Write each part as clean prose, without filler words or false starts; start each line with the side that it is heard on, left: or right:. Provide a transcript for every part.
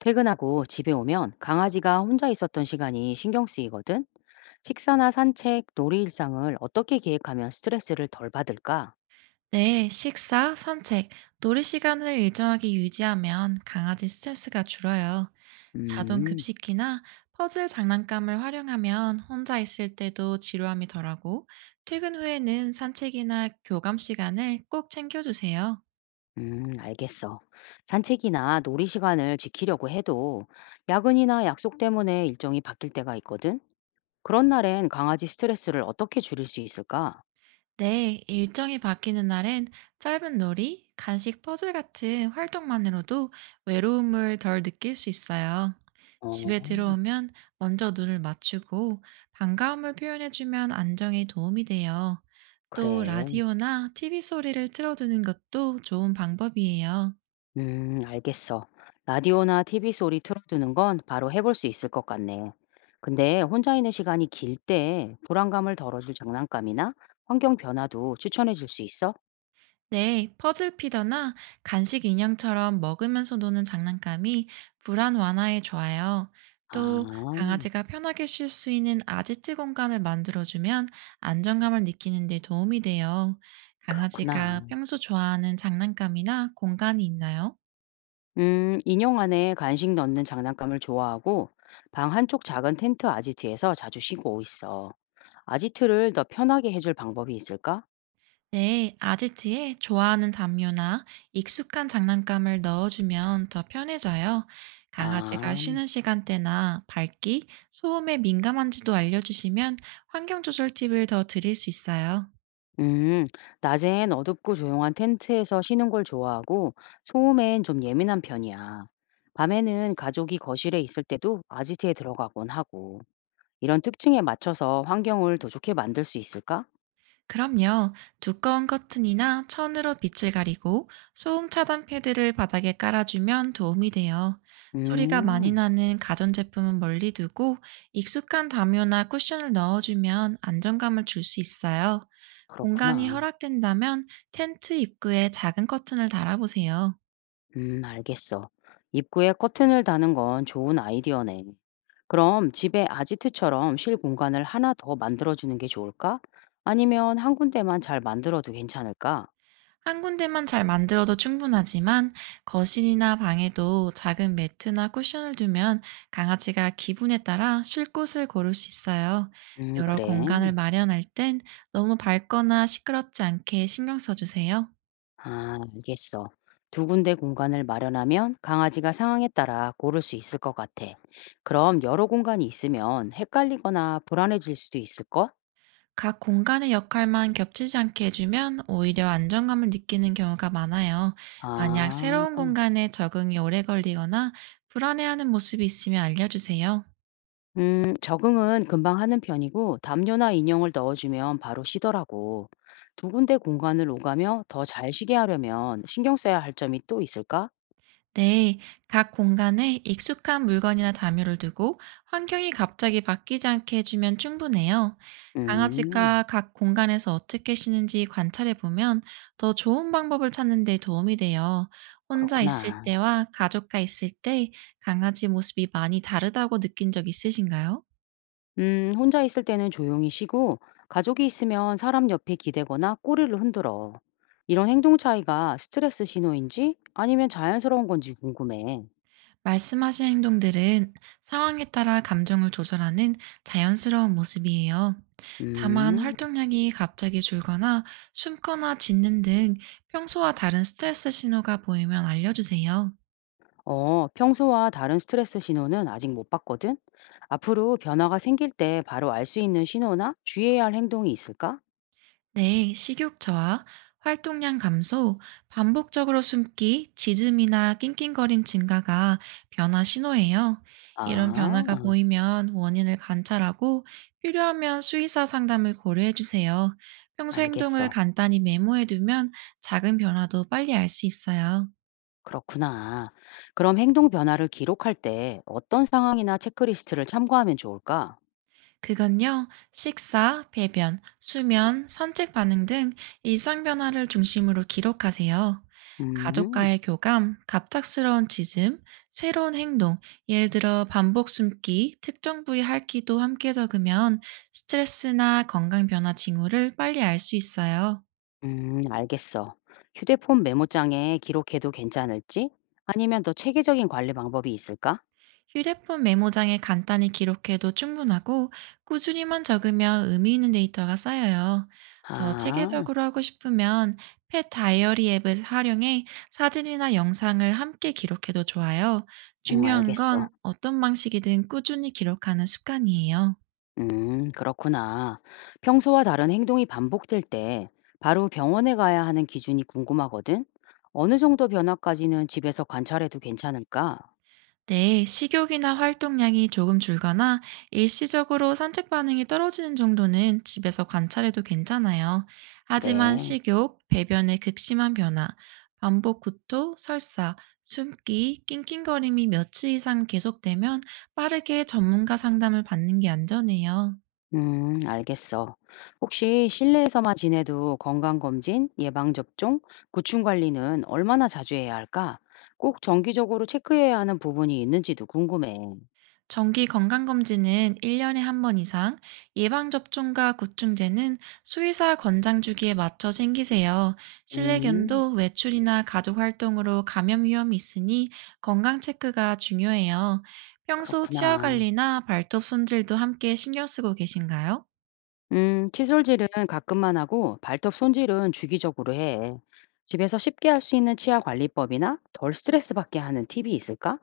left: 퇴근하고 집에 오면 강아지가 혼자 있었던 시간이 신경 쓰이거든? 식사나 산책, 놀이 일상을 어떻게 계획하면 스트레스를 덜 받을까?
right: 네, 식사, 산책, 놀이 시간을 일정하게 유지하면 강아지 스트레스가 줄어요. 자동
left: 음,
right: 급식기나 퍼즐 장난감을 활용하면 혼자 있을 때도 지루함이 덜하고, 퇴근 후에는 산책이나 교감 시간을 꼭 챙겨주세요.
left: 알겠어. 산책이나 놀이 시간을 지키려고 해도 야근이나 약속 때문에 일정이 바뀔 때가 있거든? 그런 날엔 강아지 스트레스를 어떻게 줄일 수 있을까?
right: 네, 일정이 바뀌는 날엔 짧은 놀이, 간식 퍼즐 같은 활동만으로도 외로움을 덜 느낄 수 있어요.
left: 어,
right: 집에 들어오면 먼저 눈을 맞추고 반가움을 표현해주면 안정에 도움이 돼요. 또
left: 그래.
right: 라디오나 TV 소리를 틀어두는 것도 좋은 방법이에요.
left: 알겠어. 라디오나 티비 소리 틀어두는 건 바로 해볼 수 있을 것 같네. 근데 혼자 있는 시간이 길 때 불안감을 덜어줄 장난감이나 환경 변화도 추천해 줄 수 있어?
right: 네, 퍼즐 피더나 간식 인형처럼 먹으면서 노는 장난감이 불안 완화에 좋아요. 또
left: 아,
right: 강아지가 편하게 쉴 수 있는 아지트 공간을 만들어주면 안정감을 느끼는 데 도움이 돼요.
left: 그렇구나.
right: 강아지가 평소 좋아하는 장난감이나 공간이 있나요?
left: 인형 안에 간식 넣는 장난감을 좋아하고 방 한쪽 작은 텐트 아지트에서 자주 쉬고 있어. 아지트를 더 편하게 해줄 방법이 있을까?
right: 네, 아지트에 좋아하는 담요나 익숙한 장난감을 넣어주면 더 편해져요. 강아지가
left: 아.
right: 쉬는 시간대나 밝기, 소음에 민감한지도 알려주시면 환경 조절 팁을 더 드릴 수 있어요.
left: 음, 낮엔 어둡고 조용한 텐트에서 쉬는 걸 좋아하고 소음엔 좀 예민한 편이야. 밤에는 가족이 거실에 있을 때도 아지트에 들어가곤 하고 이런 특징에 맞춰서 환경을 더 좋게 만들 수 있을까?
right: 그럼요. 두꺼운 커튼이나 천으로 빛을 가리고 소음 차단 패드를 바닥에 깔아주면 도움이 돼요. 소리가 많이
left: 음,
right: 나는 가전제품은 멀리 두고 익숙한 담요나 쿠션을 넣어주면 안정감을 줄 수 있어요. 공간이
left: 그렇구나.
right: 허락된다면 텐트 입구에 작은 커튼을 달아보세요.
left: 알겠어. 입구에 커튼을 다는 건 좋은 아이디어네. 그럼 집에 아지트처럼 쉴 공간을 하나 더 만들어주는 게 좋을까? 아니면 한 군데만 잘 만들어도 괜찮을까?
right: 한 군데만 잘 만들어도 충분하지만 거실이나 방에도 작은 매트나 쿠션을 두면 강아지가 기분에 따라 쉴 곳을 고를 수 있어요. 여러
left: 그래.
right: 공간을 마련할 땐 너무 밝거나 시끄럽지 않게 신경 써주세요.
left: 아, 알겠어. 두 군데 공간을 마련하면 강아지가 상황에 따라 고를 수 있을 것 같아. 그럼 여러 공간이 있으면 헷갈리거나 불안해질 수도 있을걸?
right: 각 공간의 역할만 겹치지 않게 해주면 오히려 안정감을 느끼는 경우가 많아요. 만약
left: 아,
right: 새로운 공간에 적응이 오래 걸리거나 불안해하는 모습이 있으면 알려주세요.
left: 적응은 금방 하는 편이고 담요나 인형을 넣어주면 바로 쉬더라고. 두 군데 공간을 오가며 더 잘 쉬게 하려면 신경 써야 할 점이 또 있을까?
right: 네, 각 공간에 익숙한 물건이나 담요를 두고 환경이 갑자기 바뀌지 않게 해주면 충분해요.
left: 음,
right: 강아지가 각 공간에서 어떻게 쉬는지 관찰해 보면 더 좋은 방법을 찾는 데 도움이 돼요. 혼자 있을
left: 그렇구나.
right: 때와 가족과 있을 때 강아지 모습이 많이 다르다고 느낀 적 있으신가요?
left: 혼자 있을 때는 조용히 쉬고 가족이 있으면 사람 옆에 기대거나 꼬리를 흔들어. 이런 행동 차이가 스트레스 신호인지 아니면 자연스러운 건지 궁금해.
right: 말씀하신 행동들은 상황에 따라 감정을 조절하는 자연스러운 모습이에요. 다만
left: 음,
right: 활동량이 갑자기 줄거나 숨거나 짖는 등 평소와 다른 스트레스 신호가 보이면 알려주세요.
left: 어, 평소와 다른 스트레스 신호는 아직 못 봤거든? 앞으로 변화가 생길 때 바로 알 수 있는 신호나 주의해야 할 행동이 있을까?
right: 네, 식욕 저하, 활동량 감소, 반복적으로 숨기, 짖음이나 낑낑거림 증가가 변화 신호예요. 이런
left: 아,
right: 변화가 보이면 원인을 관찰하고 필요하면 수의사 상담을 고려해 주세요. 평소 행동을
left: 알겠어.
right: 간단히 메모해 두면 작은 변화도 빨리 알 수 있어요.
left: 그렇구나. 그럼 행동 변화를 기록할 때 어떤 상황이나 체크리스트를 참고하면 좋을까?
right: 그건요, 식사, 배변, 수면, 산책 반응 등 일상 변화를 중심으로 기록하세요.
left: 음.
right: 가족과의 교감, 갑작스러운 짖음, 새로운 행동, 예를 들어 반복 숨기, 특정 부위 핥기도 함께 적으면 스트레스나 건강 변화 징후를 빨리 알 수 있어요.
left: 알겠어. 휴대폰 메모장에 기록해도 괜찮을지? 아니면 더 체계적인 관리 방법이 있을까?
right: 휴대폰 메모장에 간단히 기록해도 충분하고 꾸준히만 적으면 의미 있는 데이터가 쌓여요. 더
left: 아,
right: 체계적으로 하고 싶으면 펫 다이어리 앱을 활용해 사진이나 영상을 함께 기록해도 좋아요.
left: 응,
right: 중요한
left: 알겠어.
right: 건 어떤 방식이든 꾸준히 기록하는 습관이에요.
left: 그렇구나. 평소와 다른 행동이 반복될 때 바로 병원에 가야 하는 기준이 궁금하거든? 어느 정도 변화까지는 집에서 관찰해도 괜찮을까?
right: 네, 식욕이나 활동량이 조금 줄거나 일시적으로 산책 반응이 떨어지는 정도는 집에서 관찰해도 괜찮아요. 하지만
left: 그래.
right: 식욕, 배변의 극심한 변화, 반복 구토, 설사, 숨기, 낑낑거림이 며칠 이상 계속되면 빠르게 전문가 상담을 받는 게 안전해요.
left: 알겠어. 혹시 실내에서만 지내도 건강검진, 예방접종, 구충관리는 얼마나 자주 해야 할까? 꼭 정기적으로 체크해야 하는 부분이 있는지도 궁금해.
right: 정기 건강검진은 1년에 한 번 이상, 예방접종과 구충제는 수의사 권장 주기에 맞춰 챙기세요.
left: 음,
right: 실내견도 외출이나 가족 활동으로 감염 위험이 있으니 건강 체크가 중요해요. 평소 치아
left: 그렇구나.
right: 관리나 발톱 손질도 함께 신경 쓰고 계신가요?
left: 칫솔질은 가끔만 하고 발톱 손질은 주기적으로 해. 집에서 쉽게 할 수 있는 치아 관리법이나 덜 스트레스 받게 하는 팁이 있을까?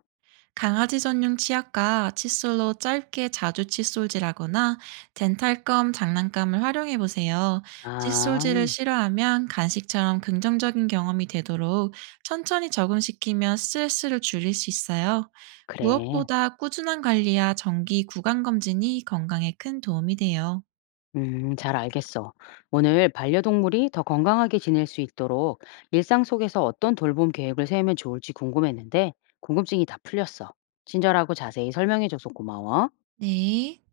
right: 강아지 전용 치약과 칫솔로 짧게 자주 칫솔질하거나 덴탈검 장난감을 활용해 보세요. 칫솔질을
left: 아,
right: 싫어하면 간식처럼 긍정적인 경험이 되도록 천천히 적응시키면 스트레스를 줄일 수 있어요.
left: 그래.
right: 무엇보다 꾸준한 관리와 정기 구강 검진이 건강에 큰 도움이 돼요.
left: 잘 알겠어. 오늘 반려동물이 더 건강하게 지낼 수 있도록 일상 속에서 어떤 돌봄 계획을 세우면 좋을지 궁금했는데, 궁금증이 다 풀렸어. 친절하고 자세히 설명해줘서 고마워.
right: 네.